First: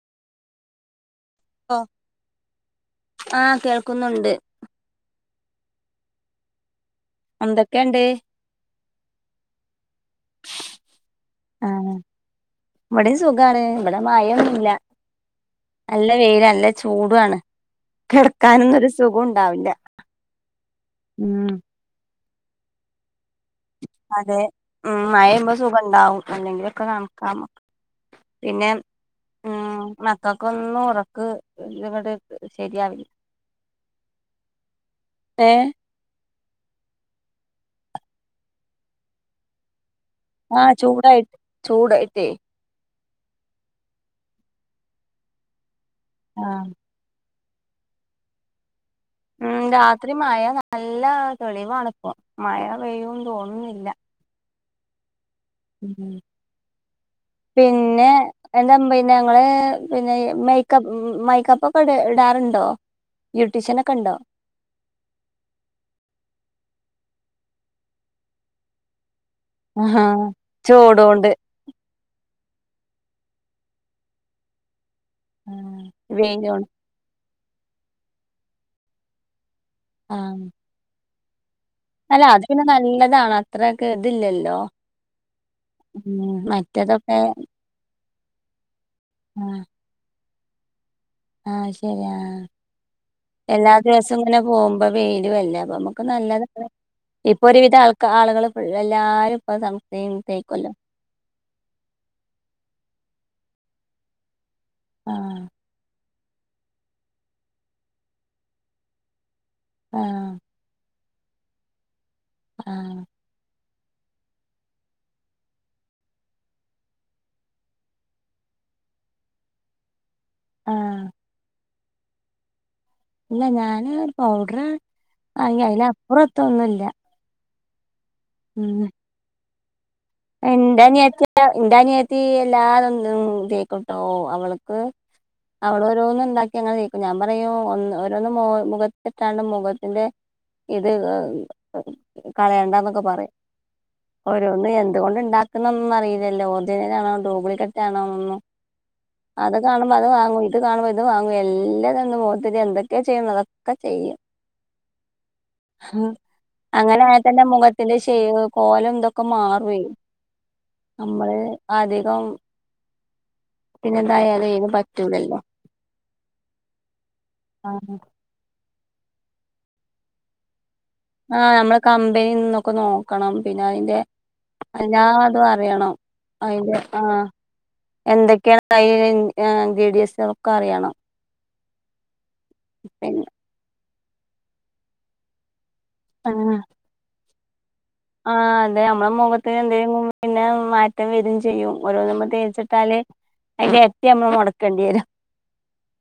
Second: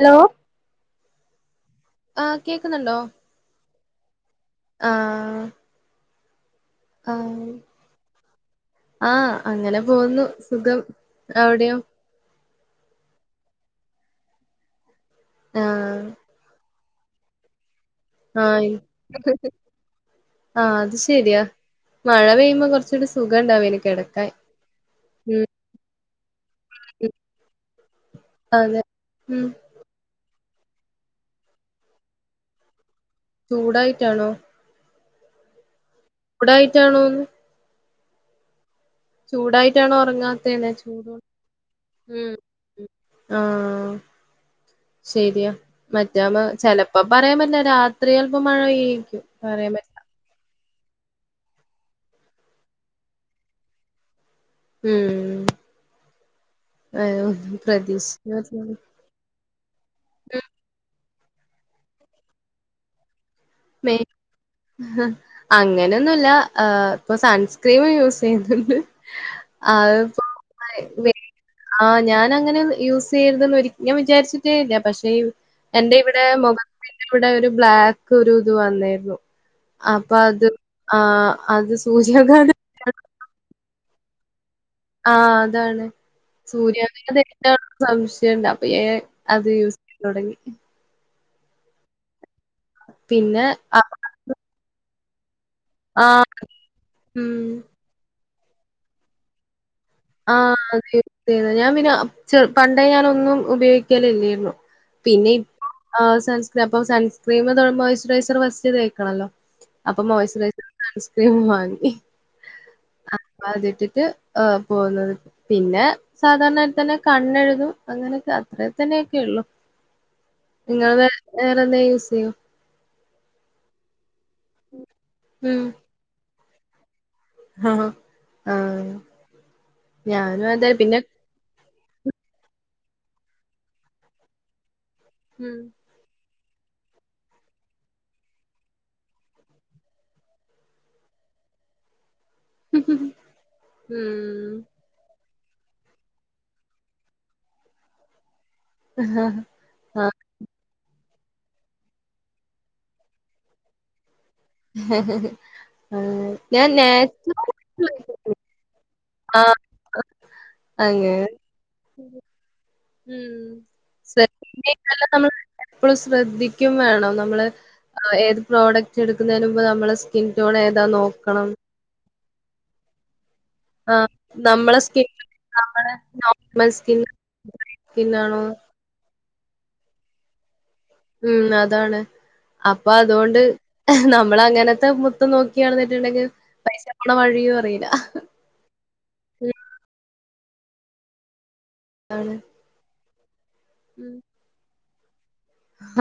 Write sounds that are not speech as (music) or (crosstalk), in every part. Hello? Hello ആഹ് കേക്കുന്നുണ്ടോ? ആഹ് കേൾക്കുന്നുണ്ട്. ആഹ് ഹായ് എന്തൊക്കെയുണ്ട് ആഹ് അങ്ങനെ പോന്നു സുഖം അവിടെയോ? ഇവിടെം സുഖാണ് ഇവിടെ മഴയൊന്നുല്ല ആഹ് നല്ല വെയിൽ നല്ല ചൂടും ആണ് ആഹ് കിടക്കാനൊന്നും ഒരു സുഖം ഉണ്ടാവില്ല ആഹ് അത് ശരിയാ ഉം മഴ പെയ്യുമ്പോ കുറച്ചൂടി സു സുഖംണ്ടാവേ അതെ ഉം മഴപെയ്യുംമ്പൊ സുഖം ഉണ്ടാവും അല്ലെങ്കിലൊക്കെ ഉം കണക്കാണ് പിന്നെ അതെ ഉം മക്ക മക്കക്കൊന്നും ഒറക്ക് ഇത്ങ്ങട്ട് ശരിയാവില്ല ചൂടായിട്ടാണോ ഏഹ് ചൂടായിട്ടാണോന്ന് ചൂടായിട്ടാണോ ഉറങ്ങാ ആഹ് ചൂടായി ചൂടായിട്ടേ ആഹ് ശരിയാ മറ്റേ ആമ്പോ ആഹ് ചിലപ്പൊ ഇപ്പൊ പറയാൻ പറ്റില്ല രാത്രി ചെൽപ്പൊ മഴ പെയ്യേരിക്കും ഉം രാത്രി മഴ നല്ല തെളിവാണിപ്പൊ മഴ പെയ്യുംന്ന് തോന്ന്ന്നില്ല ഉം പിന്നെ പ്രതീക്ഷിക്ക എന്റെമ്മ ഞങ്ങള് പിന്നെ മേയ്ക്കപ്പ് മൈക്കപ്പ് ഒക്കെ ഇട് ഇടാറുണ്ടോ ബ്യൂട്ടീഷ്യനൊക്കെ മേ ഉണ്ടോ അങ്ങനെയൊന്നുല്ല ഇപ്പൊ സൺസ്ക്രീമ് യൂസ് ചെയ്യുന്നുണ്ട് അത് ആഹാ (unintelligible) ഇപ്പൊ ചൂടോണ്ട് (unintelligible) ആഹ് ഞാനങ്ങനെയൊന്നും യൂസ് ചെയ്യരുത് എന്ന് ഒരി ഞാൻ വിചാരിച്ചിട്ടേയില്ല പക്ഷേ ആഹ് എന്റെ ഇവിടെ വെയിലോണ്ട് മുഖത്തിന്റെ ഇവിടെ ഒരു ബ്ലാക്ക് ഒരു ഇത് വന്നീര്ന്നു അപ്പൊ ആഹ് അത് ആഹ് അത് അല്ല അത് സൂര്യാഘാതം പിന്നെ നല്ലതാണ് അത്രക്ക് ഇതില്ലല്ലോ ആഹ് അതാണ് ഉം സൂര്യ മറ്റേതൊക്കെ (unintelligible) സംശയ്ണ്ട് അപ്പൊ ഞാൻ അത് ആഹ് യൂസ് ചെയ്യല് തുടങ്ങി ആഹ് ശരി ആഹ് പിന്നെ എല്ലാ ആഹ് ദിവസവും ഇങ്ങനെ പോമ്പോ വെയിലും അല്ലെ ഇപ്പൊ നമുക്ക് നല്ലതാണ് ഇപ്പൊ ഉം ഒരുവിധം ആൾക്കാ ആളുകൾ എല്ലാരും ഇപ്പ സൺ ആഹ് അതെ (unintelligible) ഞാൻ പിന്നെ ചെ പണ്ടേ ഞാനൊന്നും ഉപയോഗിക്കൽ ഇല്ലേയിരുന്നു പിന്നെ ആഹ് ഇപ്പൊ ആഹ് സൺസ് അപ്പൊ സൺസ്ക്രീമ് മോയ്സ്ചറൈസർ ഫസ്റ്റ് തേക്കണല്ലോ അപ്പൊ ആഹ് മോസ്ചറൈസർ സൺ‌സ്ക്രീമും വാങ്ങി ആഹ് ആഹ് അതിട്ടിട്ട് ആഹ് പോക്ന്നത് പിന്നെ സാധാരണമാരിതന്നെ കണ്ണെഴുതും അങ്ങനൊക്കെ അത്രേത്തെ തന്നെയൊക്കെ ഉള്ളു നിങ്ങൾ ആഹ് വേ വേറെ എന്തേ യൂസ് ചെയ്യോ ഇല്ല ഞാന് ഒരു പൗഡർ ആഹ് ഉം അയില് അപ്പുറത്തൊന്നുംല്ല ആഹ് ഉം ആഹ് ഞാനും അതെ എന്റെ പിന്നെ അനിയത്തിയൊ ഇന്റെ അനിയത്തി എല്ലാതും തേക്കുട്ടോ അവൾക്ക് ഉം അവള് ഓരോന്നും ഇണ്ടാക്കി അങ്ങനെ തേക്കും ഞാൻ പറയും ഒന്ന് ഓരോന്ന് മുഖത്തിട്ടാണ്ട് മുഖത്തിന്റെ ഇത് കളയണ്ടാന്നൊക്കെ പറയും ഉം ഓരോന്ന് എ എന്ത് കൊണ്ട് ഇണ്ടാക്കുന്നൊന്നും അറിയില്ലല്ലോ ഒറിജിനലാണോ ഡ്യൂബ്ളിക്കററ് ആണോന്നൊന്നും അത് കാണുമ്പോ അത് ആഹ് വാങ്ങുവേ ഇത് കാണുമ്പോ ഇത് വാങ്ങും എല്ലതും ഇണ്ട് മോത്തിന് എന്തൊക്കെയ ചെയ്യാൻ ഇള്ളത് അതൊക്കെ ചെയ്യും അങ്ങനെ ഞാൻ അങ്ങനെ ആയാൽ തന്നെ മുഖത്തിന്റെ നാച്ചുറൽ ഷേവ് കോലം ഇതൊക്കെ ആഹ് മാറൂവേ അങ്ങനെ നമ്മള് അധികം ഉം, പിന്നെന്തായാലും അയിന് (unintelligible) നമ്മൾ പറ്റൂലല്ലോ എപ്പളും ശ്രദ്ധിക്കും വേണം നമ്മള് ആഹ് ഏത് പ്രോഡക്ട് ച്ചെട്ക്കുന്നതിന് മുമ്പ് നമ്മളെ സ്കിൻടോണേതാ നോ ആ ഞമ്മളെ കമ്പനി ന്നൊക്കെ നോ ക്കണം പിന്നെ അയ്ന്റെ ആഹ് നമ്മളെ അയ്ന്റെ സ്കിൻ ആ ഇതും അറിയണം അയ്ന്റെ ആ പിന്നാണ് (unintelligible) ഒക്കെ അറിയണം ഉം അതാണ് അപ്പൊ പിന്നെ അതോണ്ട് നമ്മളങ്ങനത്തെ മുത്തം നോ ക്കി നടന്ന്ട്ട്ണ്ടെങ്കി പൈസപോണ വഴിയും അറില്ല ആ അതെ നമ്മളെ മൊഖത്ത്ന് എന്തെലും പിന്നെ മാറ്റം വെരും ചെയ്യും ഓരോന്നമ്മള് ആണ്. തേച്ച്ട്ടാല് അയ്ന്റെര്ട്ടി ഉം ഞമ്മള് മൊടക്കണ്ടി വെരും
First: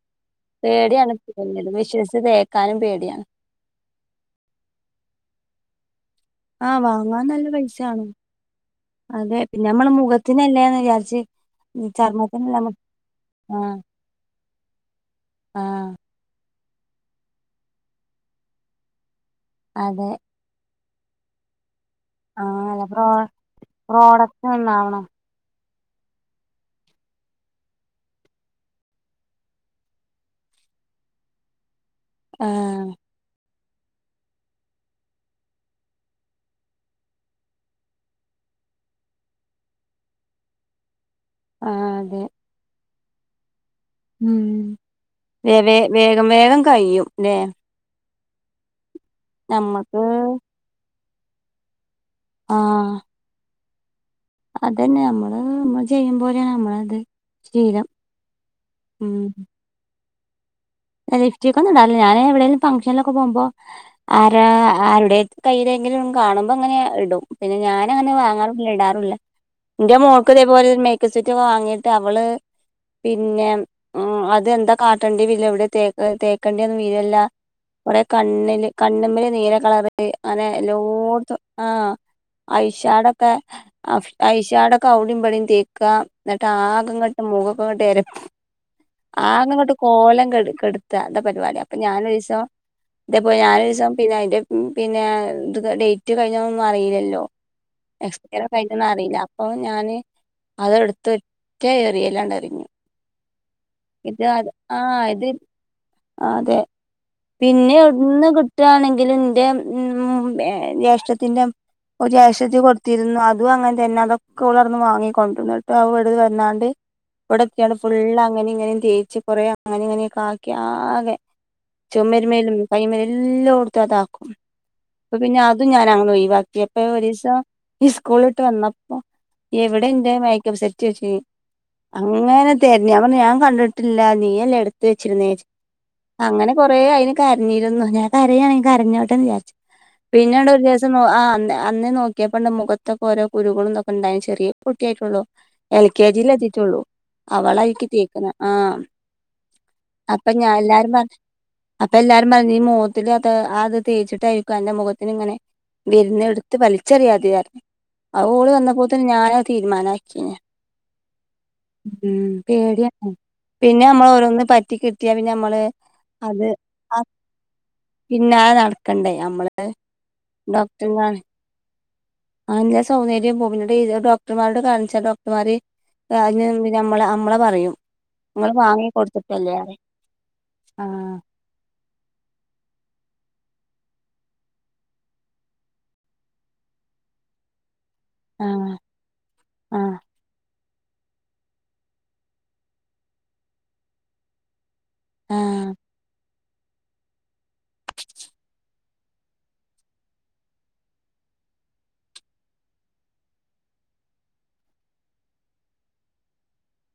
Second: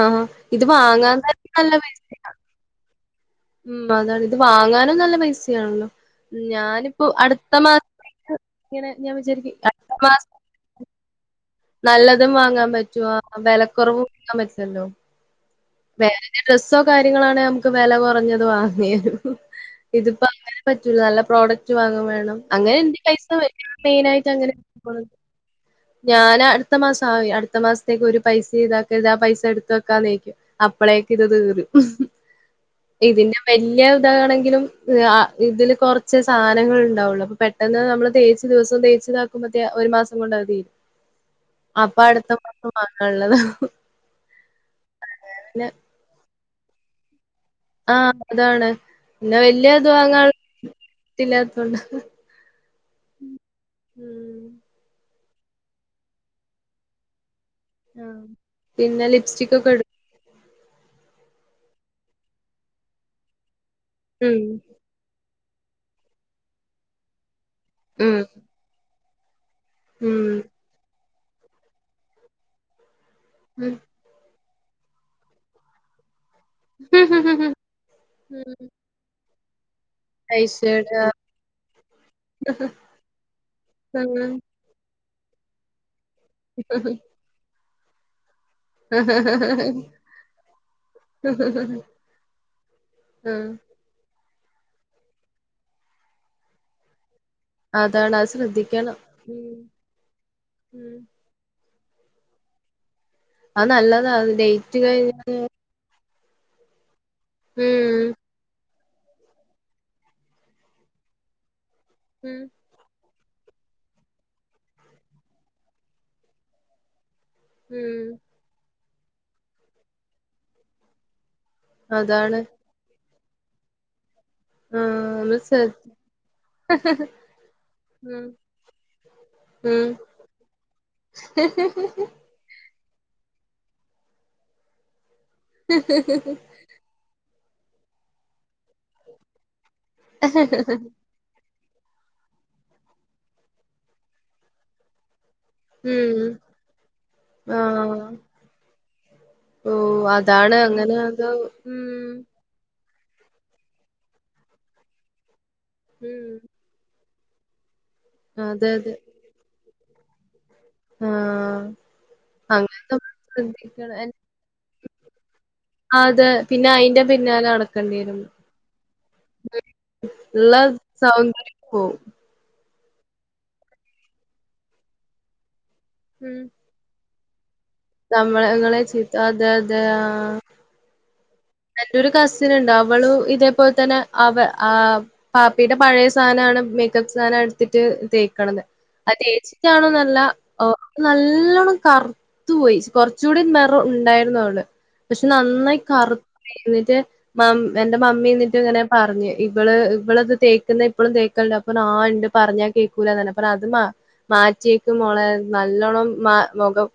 ആഹ് ഇത് പേടിയാണ് വാങ്ങാൻ തന്നെ നല്ല പ്പതൊന്നിലും പൈസയാ. വിശ്വസിച്ച് തേക്കാനും പേടിയാണ് ഉം അതാണ് ഇത് വാങ്ങാനും നല്ല പൈസയാണല്ലോ ആഹ് ഞാനിപ്പോ വാങ്ങാൻ നല്ല അടുത്ത പൈസയാണ് മാസത്തേക്ക് ഇങ്ങനെ ഞാൻ അതെ വിചാരിക്കും പിന്നമ്മള് അടുത്ത മാസം മുഖത്തിനല്ലേന്ന് വിചാരിച്ച് നല്ലതും ചർമ്മത്തിനല്ല വാങ്ങാൻ പറ്റൊ ആഹ് വെലക്കുറവ് (unintelligible) ആഹ് വേറെ ഡ്രസ്സോ കാര്യങ്ങളാണെ നമ്മക്ക് വെല കൊറഞ്ഞത് വാങ്ങേനു അതെ ഇതിപ്പോ അങ്ങനെ പറ്റൂല നല്ല പ്രോഡക്റ്റ് വാങ്ങും വേണം ആഹ് അങ്ങനെ അല്ല ന്റെ പ്രോ പൈസ മെയിനായിട്ട് പ്രോഡക്റ്റ് അങ്ങനെ നന്നാവണം പോണ് ഞാൻ അടുത്ത മാസം ആ അടുത്ത മാസത്തേക്ക് ഒരു പൈസ ഇതാക്കര്ത് ആ പൈസ ഇട്ത്ത് വെക്കാന്നേക്കും അപ്പളേക്ക്ത് തീരും ആഹ് ഇതിന്റെ വല്യതാണെങ്കിലും ആ ഇതില് കൊർച്ച് സാനങ്ങണ്ടാവൊള്ളു അപ്പൊ പെട്ട ട്ടെന്ന് നമ്മള് തേച്ച് ദിവസം തേച്ച്താക്കുമ്പത്തേ ഒരു മാസങ്ങൊണ്ടത് തീരും ആഹ് അപ്പൊ അതെ അടുത്ത മാസം വാങ്ങാള്ളതാവും ഉം വേ വേ വേഗം വേഗം കയ്യും ല്ലെ ആ അതാണ് പിന്നെ വെല്യ ത് നമ്മക്ക് വാങ്ങാള്ള ത്തില്ലാത്തോണ്ട ഉം അതെന്നെ നമ്മള് നമ്മള് ചെയ്യും പോലെണ് നമ്മളത് ശീലം ആഹ് പിന്നെ ഉം ലിപ്സ്റ്റിക് ഒക്കെ ഇടും ലിഫ്റ്റൊക്കൊന്നും ടാറില്ല ഞാൻ എവിടെലും ഫംഗ്ഷനിലൊക്കെ പോകുമ്പോ ഉം ആരാ ആരുടെ കയ്യിലെങ്കിലും കാണുമ്പോ ങ്ങനെ ഇടും പിന്നെ ഞാനങ്ങനെ വാങ്ങാറുല്ല ഇടാറുല്ല ന്റെ ഉം മോൾക്ക് ഇതേപോലെ മേക്കപ്പ് സെറ്റൊക്കെ വാങ്ങിട്ട് അവള് പിന്നെ ഉം അതെന്താ കാട്ടണ്ടി വില്ല ഇവടെ തേക്ക തേക്കണ്ടിയെ വീരല്ല കൊറെ കണ്ണില് ഉം കണ്ണ്മ്മല് നീല കളർ (unintelligible) അനെ ഐഷേഡ് എല്ലോട്ത്തും ആ ഐഷാടൊക്കെ (unintelligible) ഉം ഐഷാടൊ ക്കെ ഔടിംഇപടിം തേക്ക ന്ന്ട്ടാകെ ഇങ്ങട്ട് മൊഖൊക്കെ ങ്ങട്ട് എരപ്പ ആകെങ്ങട്ട് കോലംകെട് ത്താ ഇതാ പരിപാടി അപ്പൊ ഞാനൊരിസം ഇതേ പോലെ ആഹ് ഞാന് രുസം പിന്നെ അയ്ന്റെ പിന്നെ ഇത് ഡേറ്റ് കയ്ഞ്ഞൊന്നൊന്നും അറില്ലല്ലോ അതാണ് അത് എക്സ്പെറ് ശ്രദ്ധിക്കണം കയ്ഞ്ട്ട്ണ്ടോന്നറില്ല ഉം അപ്പൊ ഞാന് ഉം അതെട്ത്ത് റ്റ എറിയലാ ണ്ടറിഞ്ഞു. അത് നല്ലതാ ഇത് അത് ഡേറ്റ് ആഹ്‌ ഇത്. കഴിഞ്ഞ് ആ അതെ പിന്നെ ഉം എവ്ട്ന്ന് കിട്ടാങ്കിലും ഇന്റെ ഉമ് ജ്യേഷ്ഠത്തിന്റെ ഒരു ഉം ജേഷ്‌ടത്തി കൊട് ത്തിരുന്നു അതും അങ്ങൻത്തെന്നെ അതൊക്കോളവട്ന്ന് വാങ്ങി കൊണ്ട്രും ന്ന്ട്ട് അത് ഇവടെ വന്നാണ്ട് ഇവടെത്യാണ്ട് ഉം ഫുള്ള് അങ്ങനെ ഇങ്ങനും തേച്ച് കൊറേ അങ്ങനെ ഇങ്ങനൊക്കാക്കി ആകെ അതാണ് ചൊമര്മ്മലും കൈമ്മലും എല്ലോട്ത്തും അതാക്കും ആഹ് അപ്പൊ നമ്മള് പിന്നെ അതും ശ്രദ്ധ ഞാനങ്ങനൊയ് വാക്കി അപ്പം ഒരീസം ഉം സ്കൂള്ട്ട് വെന്നപ്പോ ഇവിടെ ഉം ന്റെ മെയ്ക്കപ്പ് സെറ്റ് വെച്ചീനി അങ്ങനെ തെരഞ് ഞാ പർഞ് ഞാൻ കണ്ടിട്ടില്ല നീയല്ലേ എടുത്ത് വെച്ചിരുന്നേ ച്ച് ഹ് ഹ് ഹ് ഹ് കുറേ അതിന് കരഞ്ഞിരുന്നു ഞാൻ കരയാണെങ്കിൽ കരഞ്ഞോട്ടെന്ന് വിചാരിച്ചു പിന്നെണ്ട് ഒരു ദിവസം ആഹ് അന്നെ അന്ന് നോക്കിയപ്പോ ഉണ്ട് മുഖത്തൊ ഓരോ കുരുകളുംതൊക്കെ ഉണ്ടായിന്നു ചെറിയ കുട്ടിയായിട്ടുള്ളോ എൽ കെ ഉം ജി ലെത്തിട്ടുള്ളൂ അവളാഇക്കി ആഹ് കേക്ക്‌ന്ന ആഹ് ഓ അപ്പൊ ഞാൻ അതാണ് അങ്ങനെ എല്ലാരുംപറ അത് ഉം അപ്പ എല്ലാരുംപറഞ്ഞു നീ മോത്തിലത്, ആ അത് തേച്ചിട്ടായിരിക്കും അന്റെ മൊഖത്തിന് ഇങ്ങനെ വരുന്ന് ഉം ഇടുത്ത് പറയും. ചെറിയാതിയാരുന്നു. അത് ഓള് അതെ വന്നപ്പോ അതെ തന്നേ ഞാൻ അത് തീരുമാനാക്കി ഞാൻ. ആഹ് ഉം അങ്ങനത്തെ പേടിയാണെ നമ്മള് പിന്നെ ശ്രദ്ധിക്കണം നമ്മൾ എൻ- ഓരോന്ന് പറ്റി കിട്ട്യാ പിന്നെ ഞമ്മള് അതെ പിന്നെ അയിന്റെ പിന്നാലെ നടക്കണ്ടി വരും പിന്നാലെ നടക്കണ്ടേ നമ്മള് ഇള്ള സൗന്ദര്യവും പോവും ആഹ് ഇള്ള സൗന്ദര്യം പോവും. ഇന്നട്ട് ഈ ഡോക്ടർമാരോട് കാണിച്ചാ ഡോക്ടർമാര് ആഹ് അതിന് നമ്മള നമ്മളെ പറയും നിങ്ങൾ തമ്മളങ്ങളെ വാങ്ങി ചീത്ത അതെ കൊടുത്തിട്ടല്ലേ പറയും അതെ ആഹ് ആഹ് എന്റൊരു കസിന്ണ്ട്, അവളു ഇതേപോൽ തന്നെ അവെ ആഹ് പാപ്പിയുടെ യുടെ പഴെ സാനാണ് മേക്കപ്പ് സാനാ ത്തിട്ട് തേക്കണത് ആഹ് അത് ആഹ് തേച്ചിട്ടാണോന്നല്ല ഓ നല്ലോണ്ണം കറുത്തുപോയി കൊറച്ചൂടെ നേറം ഉണ്ടായിരുന്നു അവള് പക്ഷേ ആഹ് നന്നായി കറു ന്നിട്ട് മം എന്റെ മമ്മി എന്നിട്ട് ഇങ്ങനെ പറഞ് ഇവള് ഇവളത് തേക്കുന്ന ഇപ്പഴും തേക്കലുണ്ട് അപ്പൊ ആ ഉണ്ട് പറഞ്ഞാ കേക്കൂലന്നെ അപ്പം നാസിമാ അത് മാറ്റിയേക്ക് മോളെ നല്ലോണം മ മുഖം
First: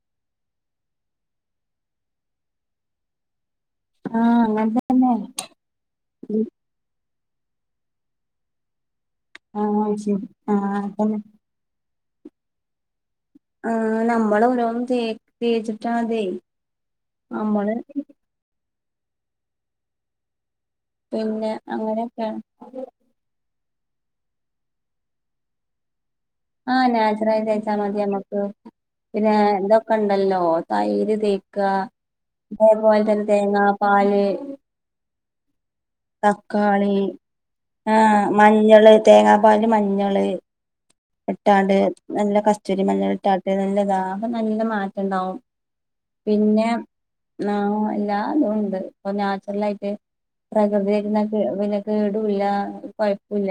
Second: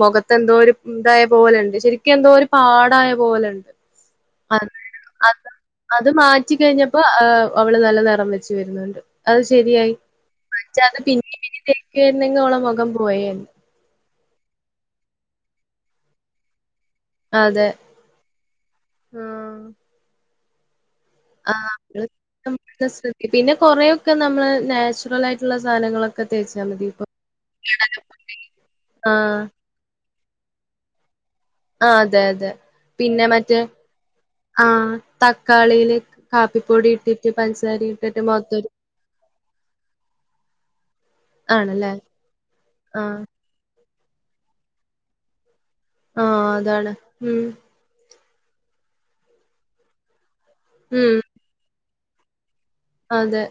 മുഖത്തെന്തോരു ഇതായ പോലെണ്ട് ശരിക്കെന്തോരു പാടായ പോലെണ്ട് ആഹ് അ അങ്ങനെ തന്നെ അത് അത് മാറ്റി കഴിഞ്ഞപ്പോ ഏഹ് അവള് നല്ല നെറം വെച്ച് വരുന്നുണ്ട് അത് ആഹ് ശെരിയായി ശരി ആഹ് മറ്റെ അത് അതന്നെ പിന്നിം പിന്നിം തേക്കാരുന്നെങ്കി ഓളെ മൊഖം പോയേനെ ആഹ് നമ്മളോരോന്ന് തേ തേച്ചിട്ടാണിതെ അതെ. നമ്മള് ആഹ്. പിന്നെ ആഹ് അങ്ങനെയൊക്കെയാണ് പിന്നെ കൊറെയൊക്കെ നമ്മള് നാച്ചുറലായിട്ടുള്ള സാനങ്ങള് ആഹ് നാച്ചുറൽ തേച്ചാൽ മതി നമ്മുക്ക് പിന്നേ ആഹ് ഇതെക്കെ ഉണ്ടല്ലോ തൈര് തേ ആഹ് അതെ അതെ. അതേപോലെ തന്നെ പിന്നെ തേങ്ങാ പാല് തക്കാളില് കാപ്പിപ്പൊടി തക്കാളി ഇട്ടിട്ട് പഞ്ചസാര ഇട്ടിട്ട് ആഹ് മൊകത്തൊരു മഞ്ഞള് തേങ്ങാപ്പാലില് മഞ്ഞള് ഇട്ടാണ്ട് നല്ല കസ്റ്റൂരി മഞ്ഞള് ആഹ് ഇട്ടാട്ട് നല്ല ഇതാ അപ്പൊ നല്ല മാറ്റണ്ടാവും ആഹ് പിന്നെ അതാണ്. ഉം അതൊണ്ട് ഇപ്പൊ നാച്ചുറൽ ആയിട്ട് പ്രകൃതി ഉം പിന്നെ കേടില്ല അതെ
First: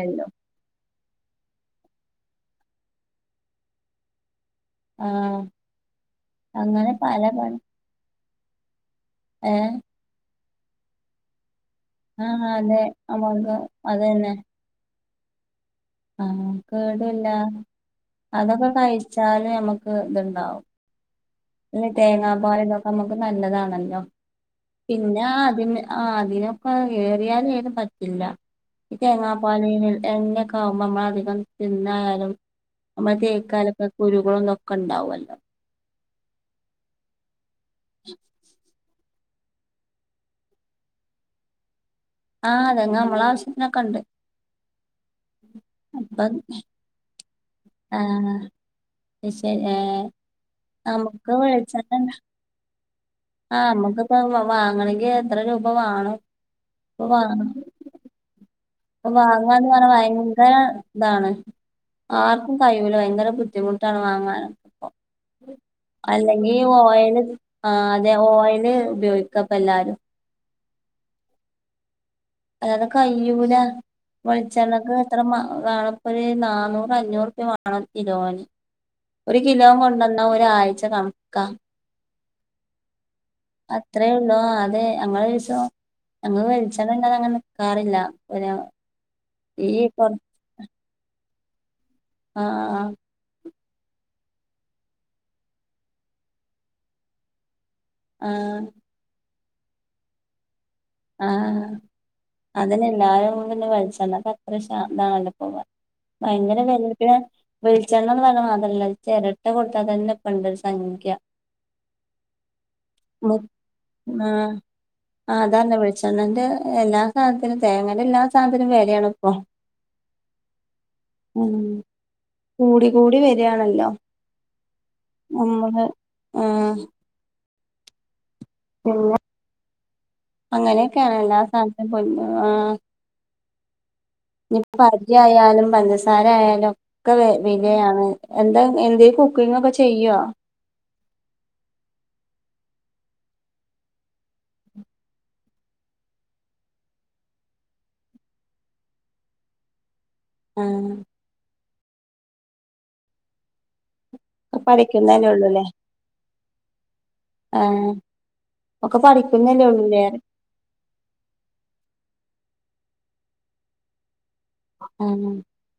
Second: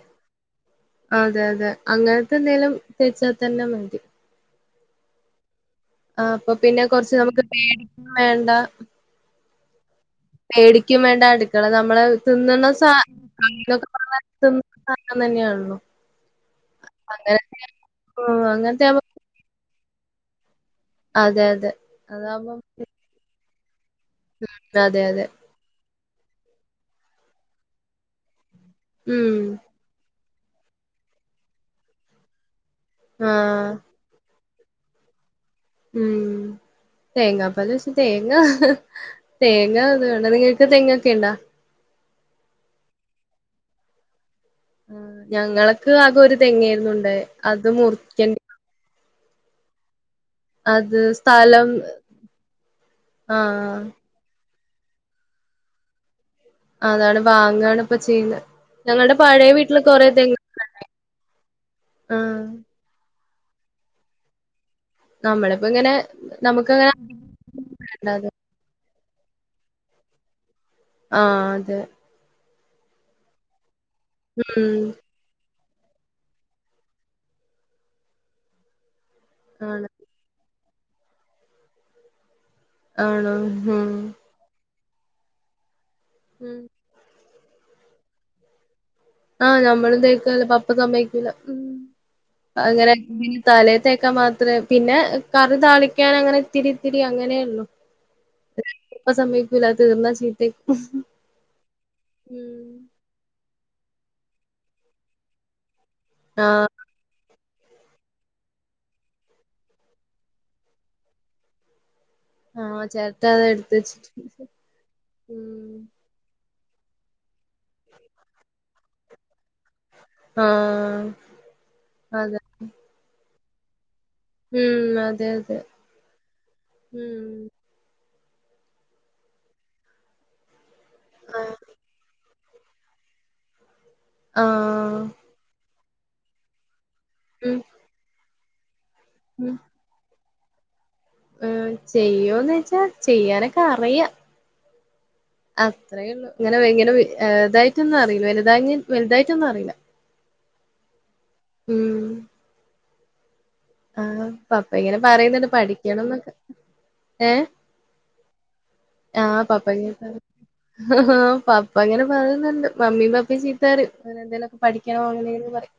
അതെ അതെ അങ്ങനത്തെന്തേലും തേച്ചാ തന്നെ മതി ആഹ് ആ അപ്പം അങ്ങനെ പിന്നെകൊറച്ച് പല നമുക്ക് പല പേടിക്കും വേണ്ട ഏഹ് പേടിക്കും വേണ്ട അടുക്കള നമ്മളെ ആഹ് തിന്ന്ണ അതെ സാ നമുക്ക് അങ്ങനെ ഒക്കെ പറഞ്ഞാ അതന്നെ തിൻ കാരണം തന്നെയൊള്ളു ആഹ് കേടില്ല ഓ അതൊക്കെ അങ്ങനത്തെ ആവുമ്പോ കഴിച്ചാല് ഞമ്മക്ക് ഇത്ണ്ടാവും അതെ അ- പിന്നേ തേങ്ങാ പാല് ഇതൊക്കെ നമുക്ക് നല്ലതാണല്ലോ അതെ പിന്നേ അതെ അതിന് ആ അതിനൊക്കെ ഏറിയാല് അയ്‌ന് പറ്റില്ല ഇ ഉം തേങ്ങാപ്പാല് എണ്ണ ആകുമ്പോ നമ്മള അധികം തിന്നായാലും നമ്മൾ ആഹ് തേക്കാലൊക്കെ കുരുകളുംന്നൊക്കെ ഉണ്ടാവുല്ലോ ഉം തേങ്ങ പാലൊഴിച്ച് തേങ്ങ തേങ്ങ അത് വേണ്ട നിങ്ങൾക്ക് തേങ്ങ ഒക്കെ ഉണ്ടാ ആഹ് ഞങ്ങ നമ്മളെ ആവശ്യത്തിനൊക്കെ ഉണ്ട് ആഹ് ഞങ്ങൾക്ക് ആകെ അപ്പം ഒരു തെങ്ങേര്ന്നുണ്ടഹ്. അത് മുർക്യ അത് ശെരി ഏ അത് നമുക്ക് സ്ഥലം വേടിച്ചാലെന്താ ആ ആഹ് മ്മക്ക് പ്പ അത് വാ വാങ്ങണെങ്കി എത്ര രൂപ വാണം അതാണ് വാങ്ങാണ് പ്പൊ ചെയ്യ്ന്നെ അത് വാങ്ങാന്ന് പറഞ്ഞാ ഭയങ്കര താണ് ആഹ് ആർക്കും ക യ്യൂല ഭയങ്കര ബുദ്ധിമുട്ടാണ് വാങ്ങാന് പ്പൊ നമ്മളിപ്പോ ഇങ്ങനെ അല്ലെങ്കി നമുക്കങ്ങനെ ഓയല് ആ അതെ ണ്ടാത് ഓയല് ഉപയോഗിക്കപ്പെല്ലാരും ആ അതെ അതെണക്ക് കഴിയ്യൂല ഉം വെളിച്ചെണ്ണക്ക ത്ര മ വേണപ്പഴ് നന്നൂറ് അഞ്ഞൂറുപ്യ വാണം കിലോന് ഒരു കിലോ ആണ് കൊണ്ട ഒരാഴ്ച കണക്ക ആണോ ഉം അത്രേ ഒള്ളൂ ആ അതെ ഞങ്ങള് കൈച്ചോ ഞങ്ങള് ഉം കൈച്ച് ഞങ്ങെ രണ്ടാളും നിക്കാറില്ല ഒരു ആഹ് ഈ നമ്മളും പൊർ തേക്കല്ല പപ്പസമ്മേക്കൂല ആഹ് അങ്ങനെ ഇങ്ങനെ തലേത്തേക്കാൻ മാത്രേ പിന്നെ കറി താളിക്കാൻ അങ്ങനെ ഇത്തിരി ഇത്തിരി അങ്ങനെയുള്ളു ആഹ് ഇപ്പ സമ്മേക്കൂല്ല അത് തീർന്ന ചീത്തി ആഹ് അതന്നെ എല്ലാവരും എന്ന വെളിച്ച അപ്പ അത്ര ശാന്താണല്ല പോവാ ഭയങ്കര ആഹ് വെളുപ്പിയ വെളിച്ചെണ്ണ വാങ്ങാൻ മാത്രല്ല ചെരട്ട കൊടുത്താ തന്നെ ഇപ്പ ഇണ്ടൊരു സംഖ്യ ആഹ് ചെരട്ട മു ദ എടുത്ത് വെച്ചിട്ടു ആ എന്താ വിളിച്ചെണ്ണേന്റെ എല്ലാ സാധനത്തിനും തേങ്ങന്റെ എല്ലാ സാധനത്തിനും വേലയാണിപ്പൊ ആഹ് അതെ കൂടി കൂടി വെരാണല്ലോ ഉം അതെ അതെ നമ്മള് ആ ഉം പിന്നെ അങ്ങനെയൊക്കാണല്ലാ ആഹ് സാനത്തിനും ആ ഇനിപ്പോ ആഹ് പരിചയായാലും പഞ്ചസാര ആയാലും ഒക്കെ ഉം വെലയാണ് എന്താ എന്ത് കുക്കിങ് ഒക്കെ ചെയ്യോ ഉം ചെയ്യോന്ന് വെച്ചാ ചെയ്യാനൊക്കറിയ അത്രേ ഒള്ളൂ ഇങ്ങനെ ഇങനെ ഇതായിട്ടൊന്നു അറിയില്ല വലുതാങി വലുതായിട്ടൊന്നറിയില്ല ആഹ് ഉം ആഹ് ഒക്കെ പപ്പ ഇങ്ങനെ പഠിക്കുന്നല്ലേ പറയുന്നുണ്ട് പഠിക്കണംന്നൊക്കെ ആ ഒക്കെ പഠിക്കുന്നല്ലേ ഒള്ളൂലെ ഹ് ഹാ പപ്പ ഇങ്ങനെ പറയുന്നുണ്ട് മമ്മീം പപ്പേം ചീത്ത പറയും എന്തേലും പഠിക്കണോ ആഹ് അങ്ങനെയന്ന് പറയും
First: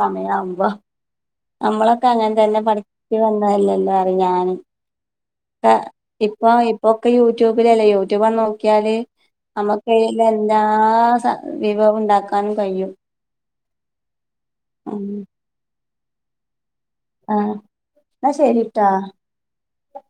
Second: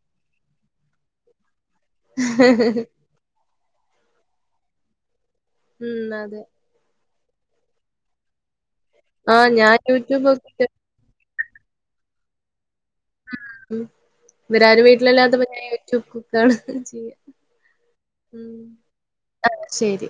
സമയാവുംമ്പോ നമ്മളൊക്കെ അങ്ങന തന്നെ പഠി ച്ച് വന്നയല്ലേ ഏല്ലാറിയ ഞാന് ഇപ്പ ഉം അതെ ഇപ്പ ഇപ്പൊക്കെ യൂട്യൂബിലല്ലേ യൂട്യൂബൊന്ന് നോക്കിയാല് ആഹ് ഞാൻ യൂട്യൂബ് നമ്മുക്കറിയ്ന്ന എല്ലാ നോക്കിട്ട് സാ വിഭവം ഉണ്ടാക്കാനും കഴിയും ഉം ഇവരാരും ഉം വീട്ടിലില്ലാത്തെപ്പ ഞാൻ യൂട്യൂബ് കുക്കാണ് ചെയ്യ ആഹ് അപ്പ ശരീട്ട ആഹ് ശരി